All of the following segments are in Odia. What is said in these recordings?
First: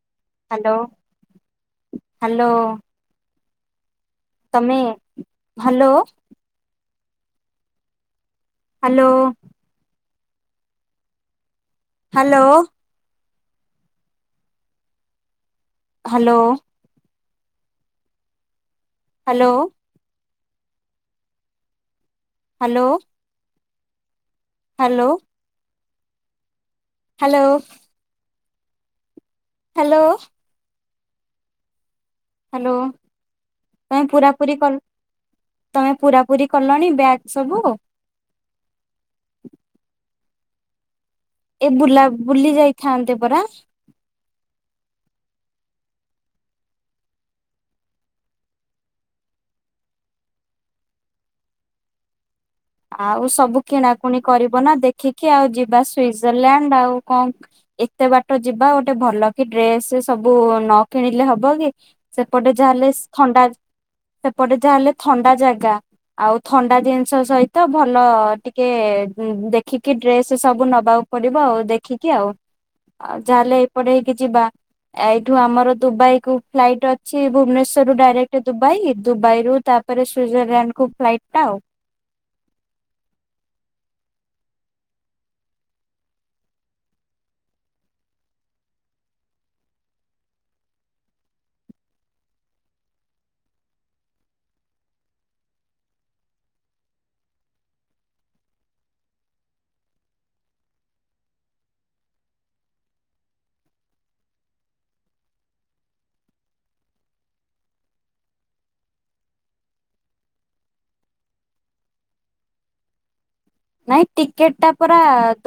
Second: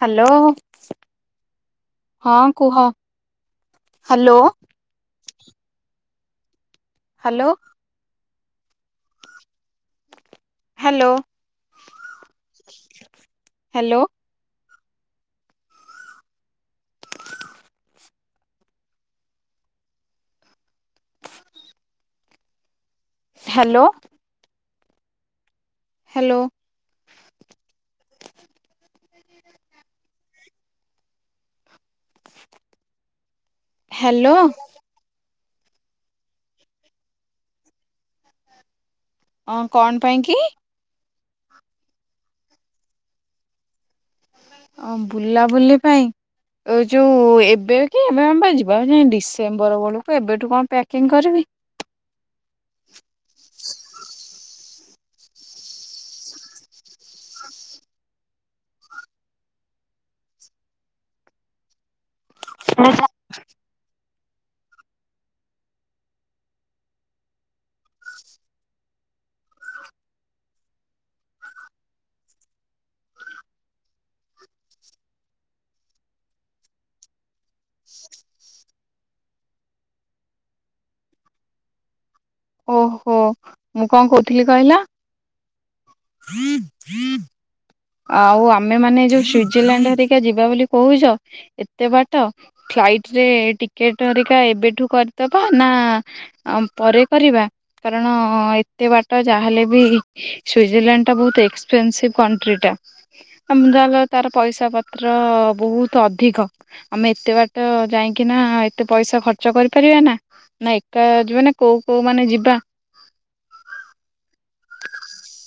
ହ୍ୟାଲୋ ହଁ ହ୍ୟାଲୋ କୁହ। ହ୍ୟାଲୋ। ମେ hello. Hello. Hello. Hello. Hello. Hello. Hello. Hello. Hello. Hello. Hello. Hello. Hello. Hello. Hello କାଁଇଁ ହାଲୋ ପୁରାପୁରି କଲ ତମେ ପୁରା ପୁରି କଲଣି ବ୍ୟାଗ ସବୁ। ଅଁ କଣ ପାଇଁ କି। ଏ ବୁଲା ବୁଲି ଯାଇଥାନ୍ତେ ପରା। ଓ ବୁଲାବୁଲି ପାଇଁ। ଏ ଯୋଉ ଏବେ କି ଏବେ ଆମପା ଯିବା ଡିସେମ୍ବର ବେଳକୁ ଏବେଠୁ କଣ ପ୍ୟାକିଂ କରିବି। ଆଉ ସବୁ କିଣାକୁଣି କରିବ ନା ଦେଖିକି ଆଉ ଯିବା ସୁଇଜରଲ୍ୟାଣ୍ଡ ଆଉ କଣ ଏତେ ବାଟ ଯିବା ଗୋଟେ ଭଲ କି ଡ୍ରେସ ସବୁ ନ କିଣିଲେ ହବ କି। ସେପଟେ ଯାହା ହେଲେ ଥଣ୍ଡା ସେପଟେ ଯାହା ହେଲେ ଥଣ୍ଡା ଜାଗା ଆଉ ଥଣ୍ଡା ଜିନିଷ ସହିତ ତ ଭଲ ଟିକେ ଦେଖିକି ଡ୍ରେସ ସବୁ ନବାକୁ ପଡିବ ଆଉ ଦେଖିକି ଆଉ। ଆଉ ଯାହେଲେ ଏପଟେ ହେଇକି ଯିବା। ଏଇଠୁ ଆମର ଦୁବାଇ କୁ ଫ୍ଲାଇଟ୍ ଅଛି ଭୁବନେଶ୍ଵରରୁୁ ଡାଇରେକ୍ଟ ଦୁବାଇ ଦୁବାଇ ରୁ ତା ତା ପରେ ସୁଇଜରଲ୍ୟାଣ୍ଡ କୁ ଫ୍ଲାଇଟ୍ ଟା ଆଉ। ଓହୋ ମୁଁ କଣ କହୁଥିଲି କହିଲ। ଆଉ ଆମେ ମାନେ ଯୋଉ ସୁଇଜରଲ୍ୟାଣ୍ଡ ହରିକା ଯିବା ବୋଲି କହୁଚ ଏତେ ବାଟ ଫ୍ଲାଇଟ ରେ ଟିକେଟଅରିକା ଏବେଠୁ କରିଦବା ନା ଆଉ ପରେ କରିବା। କାରଣ ଏତେ ବାଟ ଯାହାହେଲେ ବି ସୁଇଜରଲ୍ୟାଣ୍ଡ ଟା ବହୁତ ଏକ୍ସପେନସିଭ କଣ୍ଟ୍ରି। ଟା ଯା ତାର ପଇସା ପତ୍ର ବହୁତ ଅଧିକ। ଆମେ ଏତେ ବାଟ ଯାଇକି ନା ଏତେ ପଇସା ଖର୍ଚ୍ଚ କରିପାରିବା ନା। ନା ଏକା ଯିବା ନା କୋଉ କୋଉ ମାନେ ଯିବା? ନାଇଁ ଟିକେଟ ଟା ପରା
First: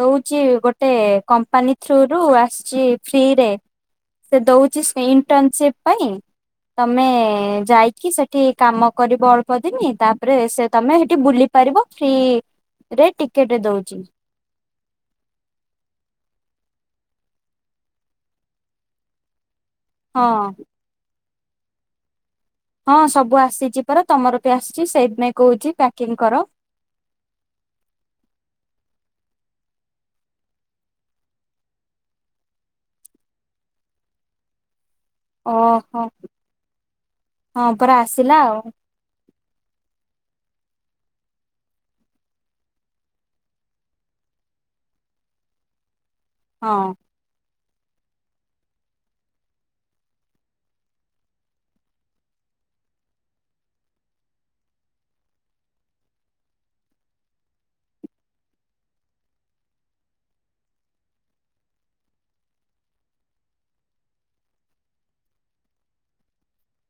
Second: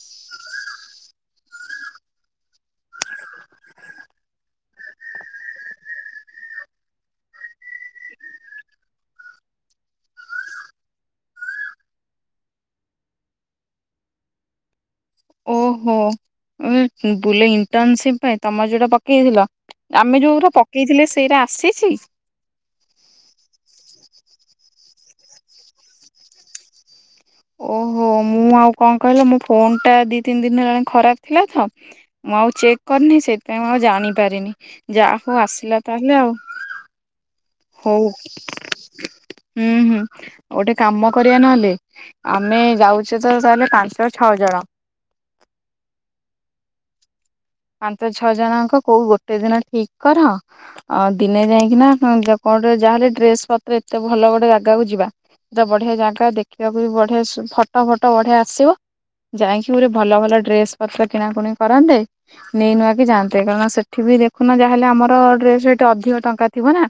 ଦଉ ଚି ଗୋଟେ କମ୍ପାନୀ ଥ୍ରୁ ରୁ ଆସିଚି ଫ୍ରିରେ। ସେ ଦଉଚି ସେଇଣ୍ଟନସିପ ପାଇଁ। ତମେ ଯାଇକି ସେଠି କାମ କରିବ ଅଳ୍ପ ଦିନି ତାପରେ ସେ ତମେ ହେଠି ବୁଲି ପାରିବ ଫ୍ରି ରେ ଟିକେଟ ଦଉଚି। ଓହୋ ବୋଲି ଇଣ୍ଟନସିପ ପାଇଁ ତମର ଯୋଉଟା ପକେଇଥିଲ। ହଁ ଆମେ ଯଉଗୁରା ପକେଇଥିଲେ ସେଇରା ଆସିଛି। ହଁ ସବୁ ଆସିଛି ପରା ତମର ପି ଆସିଚି ସେଇଥିପାଇଁ କହୁଛି ପ୍ୟାକିଂ କର। ଓହୋ ମୁଁ ଆଉ କଣ କହିଲ ମୋ ଫୋନ ଟା ଦି ତିନି ଦିନ ହେଲାଣି ଖରାପ ଥିଲା ତ। ମୁଁ ଆଉ ଚେକ୍ କରିନି ସେଥିପାଇଁ ମୁଁ ଆଉ ଜାଣିପାରିନି ଯା ହ ଆସିଲା ଓହୋ ତାହେଲେ ଆଉ ହଁ ପରା ହଉ। ଆସିଲା ଆଉ ଉଁ ହୁଁ ଗୋଟେ କାମ କରିବା ନହେଲେ ଆମେ ଯାଉଛେ ତ ତାହେଲେ ପାଞ୍ଚ ଛଅ ଜଣ। ହଁ। ପାଞ୍ଚ ଛଅ ଜଣଙ୍କ କୋଉ ଗୋଟେ ଦିନ ଠିକ କର। ଅଁ ଦିନେ ଯାଇଁକି ନା [unintelligible] କଣ ଗୋଟେ ଯାହାହେଲେ ଡ୍ରେସ ପତ୍ର ଏତେ ଭଲ ଗୋଟେ ଜାଗାକୁ ଯିବା। ତ ବଢିଆ ଜାଗା ଦେଖିବାକୁ ବି ବଢିଆ ସ ଫଟ ଫଟ ବଢିଆ ଆସିବ। ଯାଇଁକି ଗୁରେ ଭଲ ଭଲ ଡ୍ରେସ୍ ପତ୍ର କିଣାକୁଣି କରନ୍ତେ। ନେଇ ନୂଆ କି ଯାଆନ୍ତିେ କାରଣ ସେଠି ବି ଦେଖୁନ ଯାହାହେଲେ ଆମର ଡ୍ରେସ୍‌ ହେଟି ଅଧିକ ଟଙ୍କା ଥିବ ନା।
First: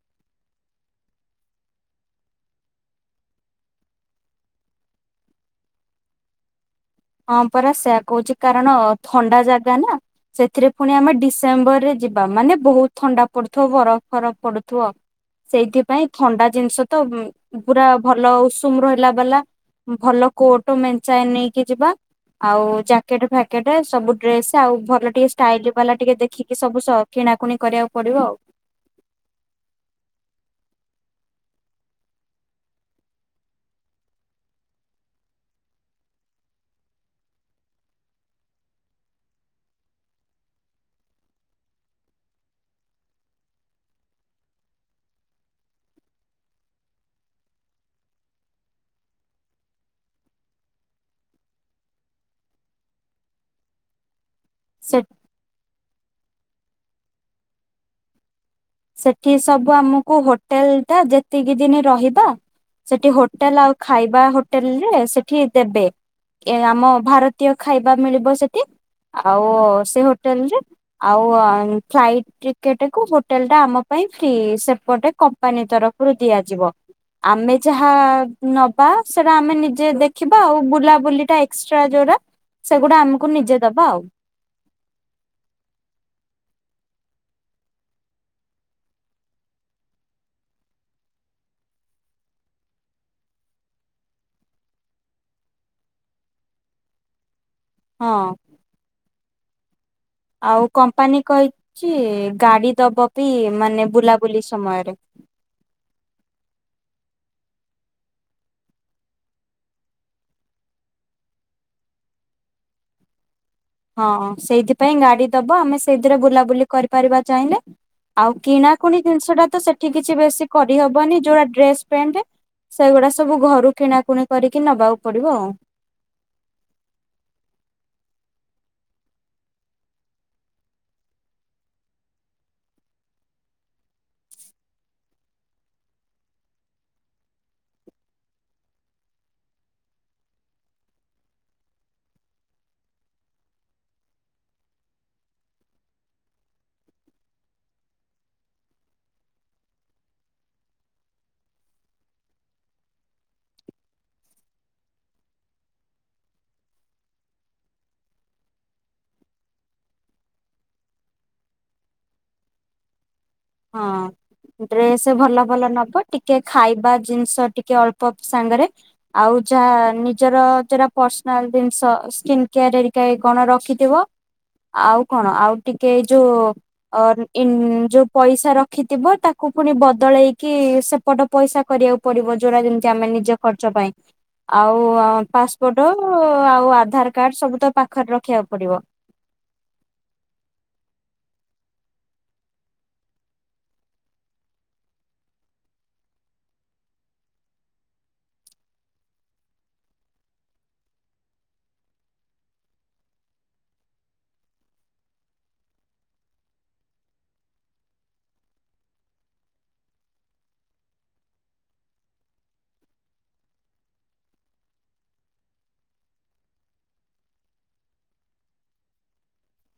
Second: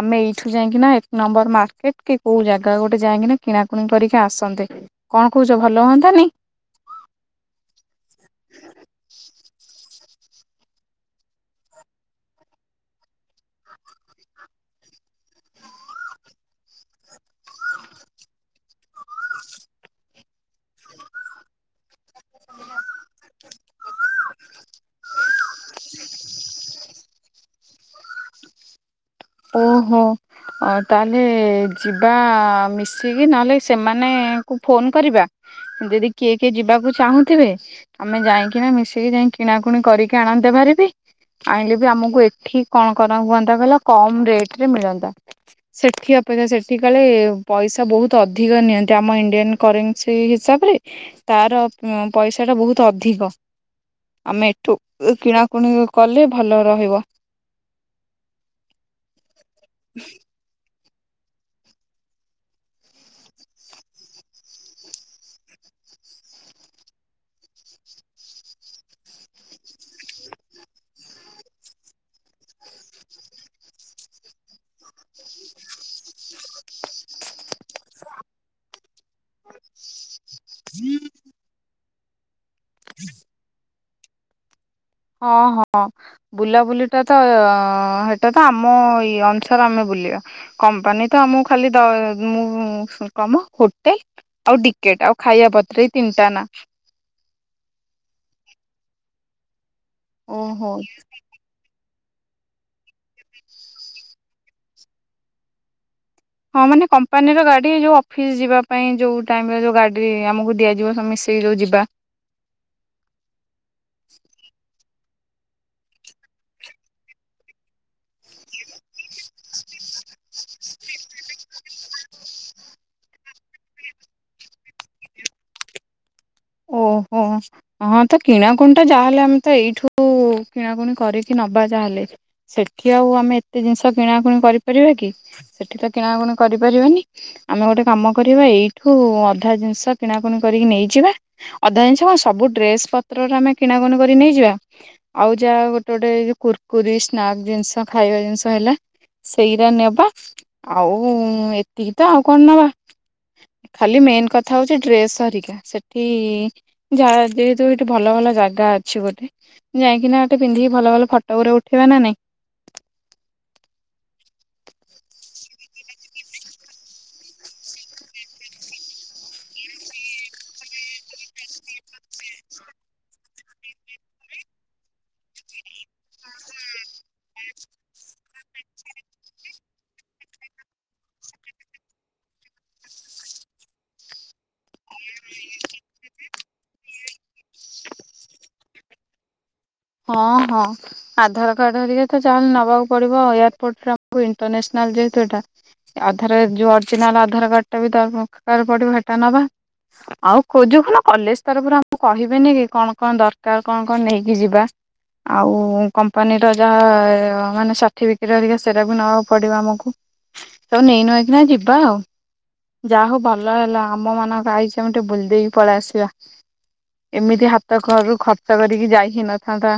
ଆମେ ଏଇଠୁ ଯାଇକିନା ଏକ ନମ୍ବର ମାର୍କେଟ କି କୋଉ ଜାଗା ଗୋଟେ ଯାଇକିନା କିଣାକୁଣି କରିକି ଆସନ୍ତେ। କଣ କୋହୁଚ ଭଲ ହୁଅନ୍ତାନି? ହଁ ପରା ସେୟା କୋହୁଚି କାରଣ ଥଣ୍ଡା ଜାଗା ନା ସେଥିରେ ପୁଣି ଆମେ ଡିସେମ୍ବରରେ ଯିବା ମାନେ ବୋହୁତ ଥଣ୍ଡା ପଡୁଥିବ ବରଫ ଫରଫ ପଡୁଥିବ। ସେଇଥିପାଇଁ ଥଣ୍ଡା ଜିନିଷ ତ ପୁରା ଭଲ ଉଷୁମ ରହିଲା ବାଲା ଭଲ କୋଟ୍ ମେଞ୍ଚାଏ ନେଇକି ଯିବା। ଆଉ ଜ୍ୟାକେଟ୍ ଫ୍ୟାକେଟ୍ ସବୁ ଡ୍ରେସ୍ ଆଉ ଭଲ ଟିକେ ଷ୍ଟାଇଲ ବାଲା ଟିକେ ଦେଖିକି ସବୁ ସ କିଣାକୁଣି କରିବାକୁ ପଡିବ ଆଉ। ଓହୋ। ଅ ତାହେଲେ ଯିବା ମିଶିକି ନହେଲେ ସେମାନ ଙ୍କୁ ଫୋନ୍ କରିବା। ଯଦି କିଏ କିଏ ଯିବାକୁ ଚାହୁଁଥିବେ ଆମେ ଯାଇକି ନା ମିଶିକି ଯାଇ କିଣାକୁଣି କରିକି ଆଣନ୍ତେ ଭାରିବି। ଆଇଁଲେ ବି ଆମକୁ ଏଠି କଣ କରା ହୁଅନ୍ତା କହିଲ କମ୍ ରେଟରେ ମିଳନ୍ତା। ସେଠି ଅପେକ୍ଷା ସେଠି କାଳେ ପଇଷା ବୋହୁତ ଅଧିକ ନିଅନ୍ତି। ଆମ ଇଣ୍ଡିଆନ୍ କରେସିଂ ହିସାବରେ ତାର ଉଁ ପଇଷାଟା ବୋହୁତ ଅଧିକ। ଆମେ ଠୁ ସେ କିଣାକୁଣି କଲେ ଭଲ ରହିବ। ସେଠି ସବୁ ଆମକୁ ହୋଟେଲ ଟା ଯେତିକି ଦିନି ରହିବା। ସେଠି ହୋଟେଲ ଆଉ ଖାଇବା ହୋଟେଲରେ ସେଠି ଦେବେ। ଏ ଆମ ଭାରତୀୟ ଖାଇବା ମିଳିବ ସେଠି। ଆଉ ସେ ହୋଟେଲରେ ଆଉ ଆଁ ଫ୍ଲାଇଟ୍ ଟିକେଟ୍ କୁ ହୋ ହୋଟେଲଟା ଆମ ପାଇଁ ଫ୍ରି। ସେପଟେ କମ୍ପାନୀ ତରଫରୁ ଦିଆଯିବ। ଆମେ ଯାହା ନବା ସେଟା ଆମେ ନିଜେ ଦେ ଦେଖିବା ଆଉ ବୁଲାବୁଲି ଟା ଏକ୍ସଟ୍ରା ଯୋଉଟା ସେଗୁଡା ଆମକୁ ନିଜେ ଦବା ଆଉ। ହଁ ହଁ। ବୁଲାବୁଲିଟା ତ ଅ ହେଟା ତ ଆମ ଏଇ ଅନୁସାରେ ଆମେ ବୁଲିବା। କମ୍ପାନୀ ତ ଆମକୁ ଖାଲି ଦ ମୁଁ ହୁଁ କମ ହୋଟେ ଆଉ ଡିକେଟ୍ ଆଉ ଖାଇବା ପତ୍ର ଏଇ ତିନିଟା ନା ହଁ। ଆଉ ଓହୋ କମ୍ପାନୀ କହିଚି ଗାଡି ଦବ ବି ମାନେ ବୁଲାବୁଲି ସମୟରେ। ହଁ ମାନେ କମ୍ପାନୀର ଗାଡି ଯୋଉ ଅଫିସ୍ ଯିବା ପାଇଁ ଯୋଉ ଟାଇମରେ ଯୋଉ ଗାଡି ଆମକୁ ଦିଆଯିବ ସବୁ ମିଶି ସେ ଯୋଉ ଯିବା। ହଁ ସେଇଥିପାଇଁ ଗାଡି ଦବ ଆମେ ସେଇଥିରେ ବୁଲାବୁଲି କରିପାରିବା ଚାହିଁଲେ। ଆଉ କିଣାକୁଣି ଜିନିଷ ଟା ତ ସେଠି କିଛି ବେଶୀ କରିହବନି ଯୋଉଟା ଡ୍ରେସ୍ ପେଣ୍ଟ ସେଗୁଡା ସବୁ ଘରୁ କିଣାକୁଣି କରିକି ନବାକୁ ପଡିବ ଆଉ। ଓହୋ। ହଁ ତ କିଣାକୁଣି ଟା ଯାହାହେଲେ ଆମେ ତ ଏଇଠୁ କିଣାକୁଣି କରିକି ନବା ଯାହାହେଲେ। ସେଠି ଆଉ ଆମେ ଏତେ ଜିନିଷ କିଣାକୁଣି କରିପାରିବା କି ସେଠି ତ କିଣାକୁଣି କରିପାରିବାନି। ଆମେ ଗୋଟେ କାମ କରିବା ଏଇଠୁ ଅଧା ଜିନିଷ କିଣାକୁଣି କରିକି ନେଇଯିବା। ଅଧା ଜିନିଷ କଣ ସବୁ ଡ୍ରେସ ପତ୍ରରା ଆମେ କିଣାକୁଣି କରି ନେଇଯିବା। ଆଉ ଯାହା ଗୋଟେ ଗୋଟେ କୁୁରକୁରି ସ୍ନାକ୍ ଜିନିଷ ଖାଇବା ଜିନିଷ ହେଲା। ସେଇରା ନେବା ଆଉ ଏତିକି ତ ଆଉ କଣ ନବା। ଖାଲି ମେନ୍ କଥା ହଉଛି ଡ୍ରେସ୍ ହରିକା ସେ କି [inaudible] ଯଉ ହେଠି ଭଲ ଭଲ ଜାଗା ଅଛି ବୋଧେ। ଯାଇଁକିନା ହେଠି ପିନ୍ଧିକି ଭଲ ଭଲ ଫଟ ଗୁରେ ଉଠେଇବା ନା ନାଇଁ? ହଁ। ଡ୍ରେସ ଭଲ ଭଲ ନବ, ଟିକେ ଖାଇବା ଜିନିଷ, ଟିକେ ଅଳ୍ପ ବି ସାଙ୍ଗରେ ଆଉ ଯାହା ନିଜର ଜଉରା ପର୍ସନାଲ ଜିନିଷ ସ୍କିନ୍ କେୟାର ହେରିକାକି କଣ ରଖିଥିବ। ଆଉ କଣ ଆଉ ଟିକେ ଏଇ ଯୋଉ ଅ ଇନ ଯୋ ପଇସା ରଖିଥିବ ତାକୁ ପୁଣି ବଦଳେଇକି ସେପଟ ପଇସା କରିବାକୁ ପଡିବ ଯଉରା ଯେମତି ଆମେ ନିଜ ଖର୍ଚ୍ଚ ପାଇଁ। ଆଉ ପାସପୋର୍ଟ ଆଉ ଆଧାର କାର୍ଡ ସବୁ ତ ପାଖରେ ରଖିବାକୁ ପଡିବ। ହଁ, ହଁ। ଆଧାର କାର୍ଡ ହେରିକା ତ ଯାହାହେଲେ ନେବାକୁ ପଡିବ ଏୟାରପୋର୍ଟରେ ଆମକୁ ଇଣ୍ଟରନେସନାଲ ଯେହେତୁ ଏଇଟା। ଆଧାରରେ ଯୋଉ ଅରିଜିନାଲ ଆଧାର କାର୍ଡ ଟା ବି ଦରକାର ପଡିବ ହେଟା ନବା। ଆଉ ଖୋଜ କ ନା କଲେଜ ତରଫରୁ ଆମକୁ କହିବେନି କି, କଣ, କଣ ଦରକାର କଣ, କଣ ନେଇକି ଯିବା। ଆଉ କମ୍ପାନୀର ଯାହା ମାନେ ସାର୍ଟିଫିକେଟ୍ ହରିକା ସେରା ବି ନବାକୁ ପଡ଼ିବ ଆମକୁ। ସବୁ ନେଇ ନୁଆଁ କିନା ଯିବା ଆଉ। ଯାହା ହଉ ଭଲ ହେଲା ଆମ ମାନଙ୍କ ଆଇଚି ଆମେ ଟିକେ ବୁଲି ଦେଇକି ପଳେଇ ଆସିବା। ଏମିତି ହାତ ଘରୁ ଖର୍ଚ୍ଚ କରିକି ଯାଇ ହେଇ ନଥାନ୍ତା।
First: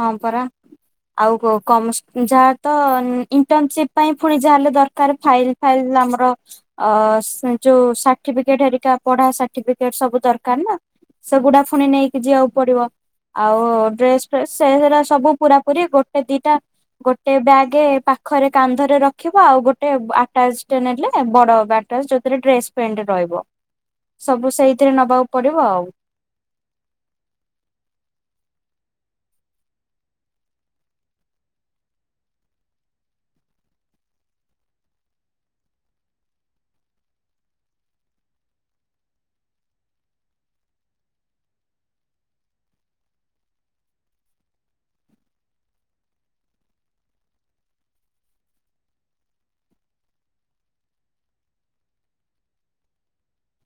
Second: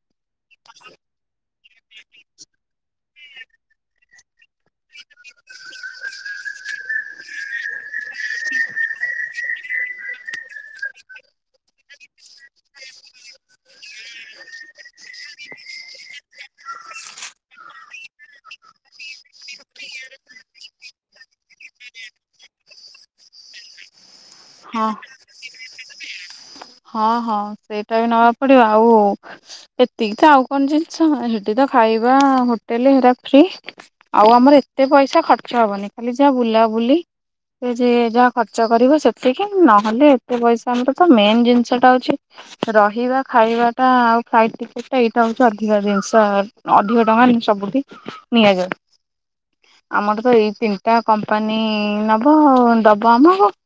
ହଁ ପରା। ଆଉ କ କମ ଯାହା ତ ଇଣ୍ଟନସିପ ପାଇଁ ପୁଣି ଯାହା ହେଲେ ଦରକାର ଫାଇଲ। ଫାଇଲ ଲ ଆମର ଅ ଯୋଉ ସାର୍ଟିଫିକେଟହେରିକା ପଢା ସାର୍ଟିଫିକେଟ ସବୁ ଦରକାର ନା? ସେଗୁଡା ଫୁଣି ନେଇକି ଯିବାକୁ ପଡିବ, ଆଉ ଡ୍ରେସ ସେ ସବୁ ପୁରାପୁରି ଗୋଟେ ଦିଟା ଗୋଟେ ବ୍ୟାଗ୍ ପାଖରେ କାନ୍ଧରେ ରଖିବ ଆଉ ଗୋଟେ ଆଟାଚଟେ ନେଲେ ବଡ ବ୍ୟାଗ୍। ଯୋଉଥିରେ ଡ୍ରେସ୍ ପେଣ୍ଟ ରହିବ ସବୁ ହଁ। ସେଇଥିରେ ନବାକୁ ପଡିବ ଆଉ। ହଁ, ହଁ ସେଇଟା ବି ନବାକୁ ପଡିବ ଆଉ। ଏତିକି ତ ଆଉ କଣ ଜିନିଷ ସେଠି ତ ଖାଇବା ହୋଟେଲ ହେରା ଫ୍ରି। ଆଉ ଆମର ଏତେ ପଇସା ଖର୍ଚ୍ଚ ହବନି ଖାଲି ଯାହା ବୁଲାବୁଲି। ସେ ଯେ ଯାହା ଖର୍ଚ୍ଚ କରିବ ସେତିକି ନହେଲେ ଏତେ ପଇସା ଆମର ତ ମେନ୍ ଜିନିଷ ଜିନିଷଟା ହଉଛି ରହିବା ଖାଇବା ଟା ଆଉ ଫ୍ଲାଇଟ ଟିକେଟ ଟା ଏଇଟା ହଉଛି ଅଧିକା ଜିନିଷ। ଅଧିକ ଟଙ୍କା ସବୁଠି ନିଆଯାଏ। ଆମର ତ ଏଇ ତିନିଟା କମ୍ପାନୀ ନବ ଦବ ଆମକୁ।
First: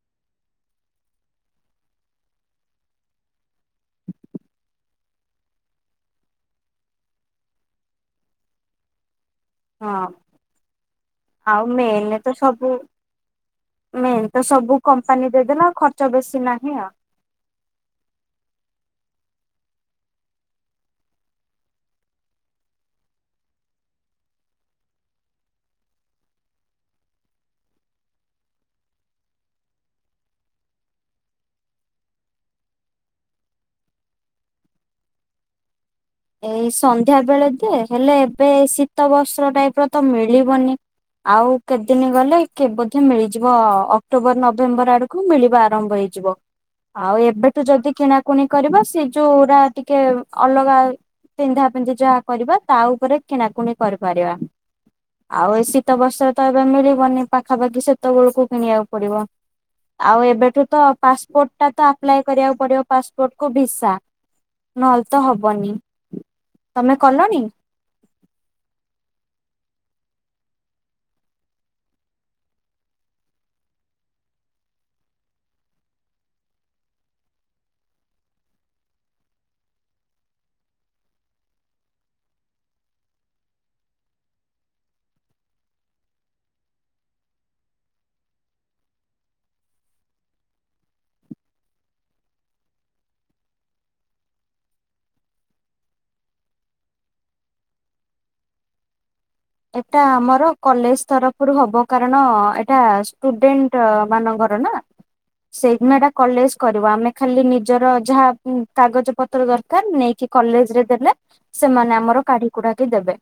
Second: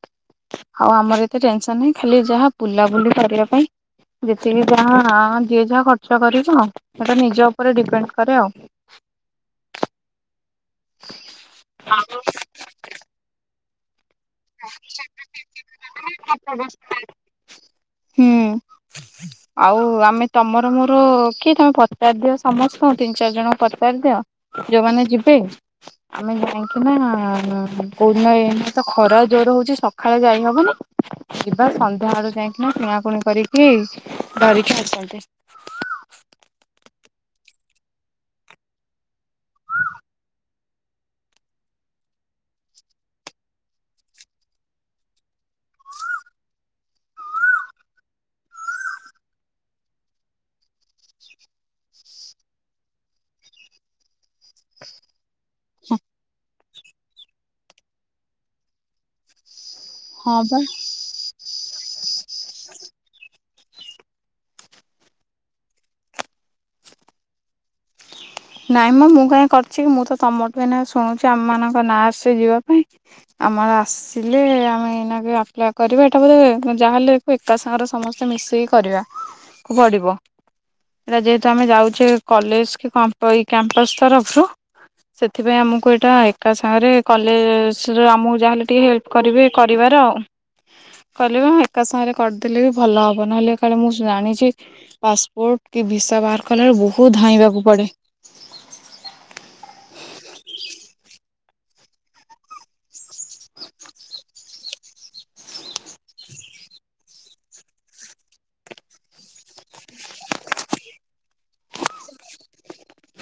ଆଉ ଆମର ଏତେ ଟେନସନ ନାହିଁ ଖାଲି ଯାହା ବୁଲାବୁଲି କରିବା ପାଇଁ। ଯେତିକି ଯାହା ଯିଏ ଯାହା ଖର୍ଚ୍ଚ କରିବ ସେଟା ନିଜ ଉପରେ ଡିପେଣ୍ଡ କରେ ଆଉ। ହଁ ଆଉ ମେନରେ ତ ସବୁ। ମେନ୍ ତ ସବୁ କମ୍ପାନୀ ଦେଇଦେଲାଆଉ ଖର୍ଚ୍ଚ ବେଶି ନାହିଁ ଆଉ। ହୁଁ ଆଉ ଆମେ ତମର ମୋର କି ତମେ ପଚାରି ଦିଅ ସମସ୍ତଙ୍କୁ ତିନି ଚାରି ଜଣଙ୍କୁ ପଚାରି ଦିଅ। ଯୋଉମାନେ ଯିବେ, ଆମେ ଯାଇକିନା କୋଉଦିନ ଏମତି ତ ଖରା ଜୋର ହଉଛି, ସକାଳେ ଯାଇହବନି, ଯିବା ସନ୍ଧ୍ୟାବେଳେ ଯାଇକିନା କିଣାକୁଣି କରିକି ଧରିକି ଆସନ୍ତି। ଏଇ ସନ୍ଧ୍ୟାବେଳେ ଯେ, ହେଲେ ଏବେ ଶୀତ ବସ୍ତ୍ର ଟାଇପର ତ ମିଳିବନି। ଆଉ କେତେଦିନ ଗଲେ କେ ବୋଧ ମିଳିଯିବ ଅକ୍ଟୋବର ନଭେମ୍ବର ଆଡକୁ। ଠୁ ମିଳିବା ଆରମ୍ଭ ହେଇଯିବ। ଆଉ ଏବେଠୁ ଯଦି କିଣାକୁଣି କରିବ, ସେ ଯୋଉରା ଟିକେ ଅଲଗା ପିନ୍ଧା ପିନ୍ଧି ଯାହା କରିବା ତା ଉପରେ କିଣାକୁଣି କରିପାରିବା। ଆଉ ଏ ଶୀତ ବସ୍ତ୍ର ତ ଏବେ ମିଳିବନି ପାଖାପାଖି ସେତେବେଳକୁ କିଣିବାକୁ ପଡିବ। ଆଉ ହଁ ବା ଏବେଠୁ ତ ପାସପୋର୍ଟ ଟା ତ ଆପ୍ଲାଏ କରିବାକୁ ପଡିବ, ପାସପୋର୍ଟ କୁ ଭିସା ନହେଲେ ତ ହବନି। ତମେ କଲଣି? ନାଇଁ ମ ମୁଁ କାଇଁ କରିଚିକି ମୁଁ ତ ତମଠୁ ଏଇନା ଶୁଣୁଛି ଆମ ମାନଙ୍କ ନା ଆସି ଯିବା ପାଇଁ। ଆମର ଆସିଲେ ଆମେ ଏଇନା କେ ଆପ୍ଲାଏ କରିବା ଏଇଟା ବୋଧ ଯାହାହେଲେ ଏକା ସାଙ୍ଗରେ ସମସ୍ତେ ମିଶେଇିକି କରିବା କୁ ପଡିବ। ଏଟା ଯେହେତୁ ଆମେ ଯାଉଛେ କଲେଜ କି କ୍ୟାମ୍ପସ ତରଫରୁ। ସେଥିପାଇଁ ଆମକୁ ଏଇଟା ଏକା ସାଙ୍ଗରେ କଲେଜରେ ଆମକୁ ଯାହାହେଲେ ଟିକେ ହେ କରିବେ କରିବାର ଆଉ। କହିଲି ବା ଏକା ସାଙ୍ଗରେ କରିଦେଲେ ବି ଭଲ ହେବ ନହେଲେ କାଳେ ମୁଁ ଜାଣିଛି ପାସପୋର୍ଟ କି ଭିସା ବାହାର କଲାବେଳକୁ ବହୁତ ଧାଇଁବାକୁ ପଡେ। ଏଟା ଆମର କଲେଜ ତରଫରୁ ହବ। କାରଣ ଏଟା ଷ୍ଟୁଡେଣ୍ଟ ମାନଙ୍କର ନା। ସେଇଦିନଟା କଲେଜ କରିବ, ଆମେ ଖାଲି ନିଜର ଯାହା କାଗଜ ପତ୍ର ଦରକ କାର ନେଇକି କଲେଜ ରେ ଦେଲେ ସେମାନେ ଆମର କାଢି କୁଡା କି ଦେବେ।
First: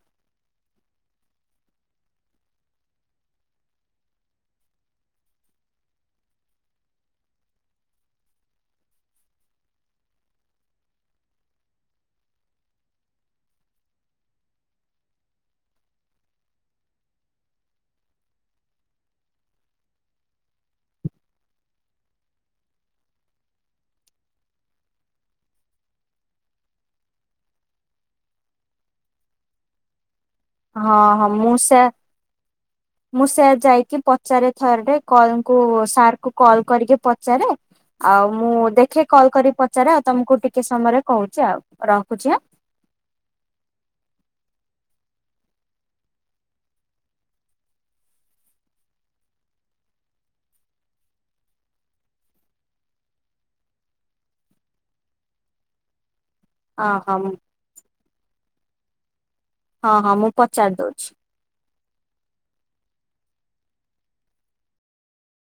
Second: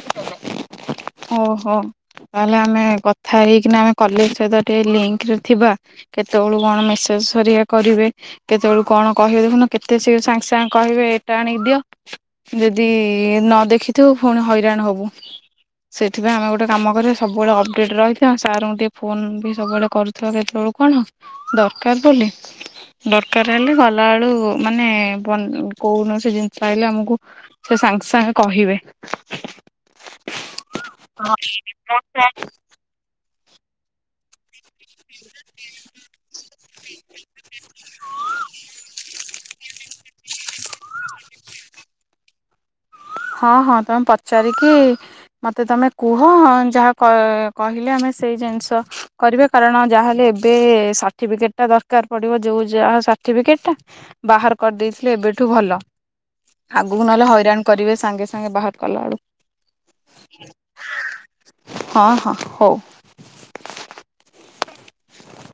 ଓହୋ ତାହେଲେ ଆମେ କଥା ହେଇକିନା ଆମେ କଲେଜ ସହିତ ଟିକେ ଲିଙ୍କରେ ଥିବା। କେତେବେଳୁ କଣ ମେସେଜ ହେରିକା କରିବେ। କେତେବେଳକୁ କଣ କହିବେ ଦେଖୁନ କେତେ ସ-ସାଙ୍ଗେ ସାଙ୍ଗେ କହିବେ ଏଇଟା ଆଣିକି ଦିଅ। ଯଦି ନ ଦେଖିଥିବ ପୁଣି ହଇରାଣ ହବୁ। ସେଥିପାଇଁ ଆମେ ଗୋଟେ କାମ କରିବା ସବୁବେଳେ ଅପଡେଟ ରହିଥିବା, ସାରଙ୍କୁ ଟିକେ ଫୋନ ବି ସବୁବେଳେ କରୁ କେତେବେଳୁ କଣ ଦରକାର ବୋଲି। ଦରକାର ହେଲେ ଗଲା ବେଳୁ ମାନେ କୌଣସି ଜିନିଷ ଆଇଲେ ଆମକୁ ସେ ସାଙ୍ଗେ ସାଙ୍ଗେ କହିବେ। ହଁ ହଁ ମୁଁ ସେ ହଁ ମୁଁ ସେୟା ଯାଇକି ପଚାରେ ଥରଟେ କଲ କୁ ସାର୍ କୁ କଲ କରିକି ପଚାରେ। ଆଉ ମୁଁ ଦେଖେ କଲ କରି ପଚାରେ ଆଉ ତମକୁ ଟିକେ ସମୟରେ କହୁଚି ଆଉ, ରଖୁଛି ଆ ହଁ ହଁ ତମେ ପଚାରିକି ମୋତେ ତମେ କୁହ ଯାହା କ କହିଲେ ଆମେ ସେଇ ଜିନିଷ କରିବେ କାରଣ ଯାହାହେଲେ ଏବେ ସାର୍ଟିଫିକେଟ ଟା ଦରକାର ପଡିବ, ଯୋଉ ଯାହା ସାର୍ଟିଫିକେଟ ଟା। ବାହାର କରିଦେଇଥିଲେ ଏବେଠୁ ଭଲ। ହଁ ଆଗକୁ ହଁ ନହେଲେ ହଇରାଣ କରିବେ ସାଙ୍ଗେ ସାଙ୍ଗେ ବାହାର କଲା ବେଳକୁ। ହଁ ହଁ ମୁଁ ପଚାରି ଦଉଛି। ହଁ ହଁ ହଉ।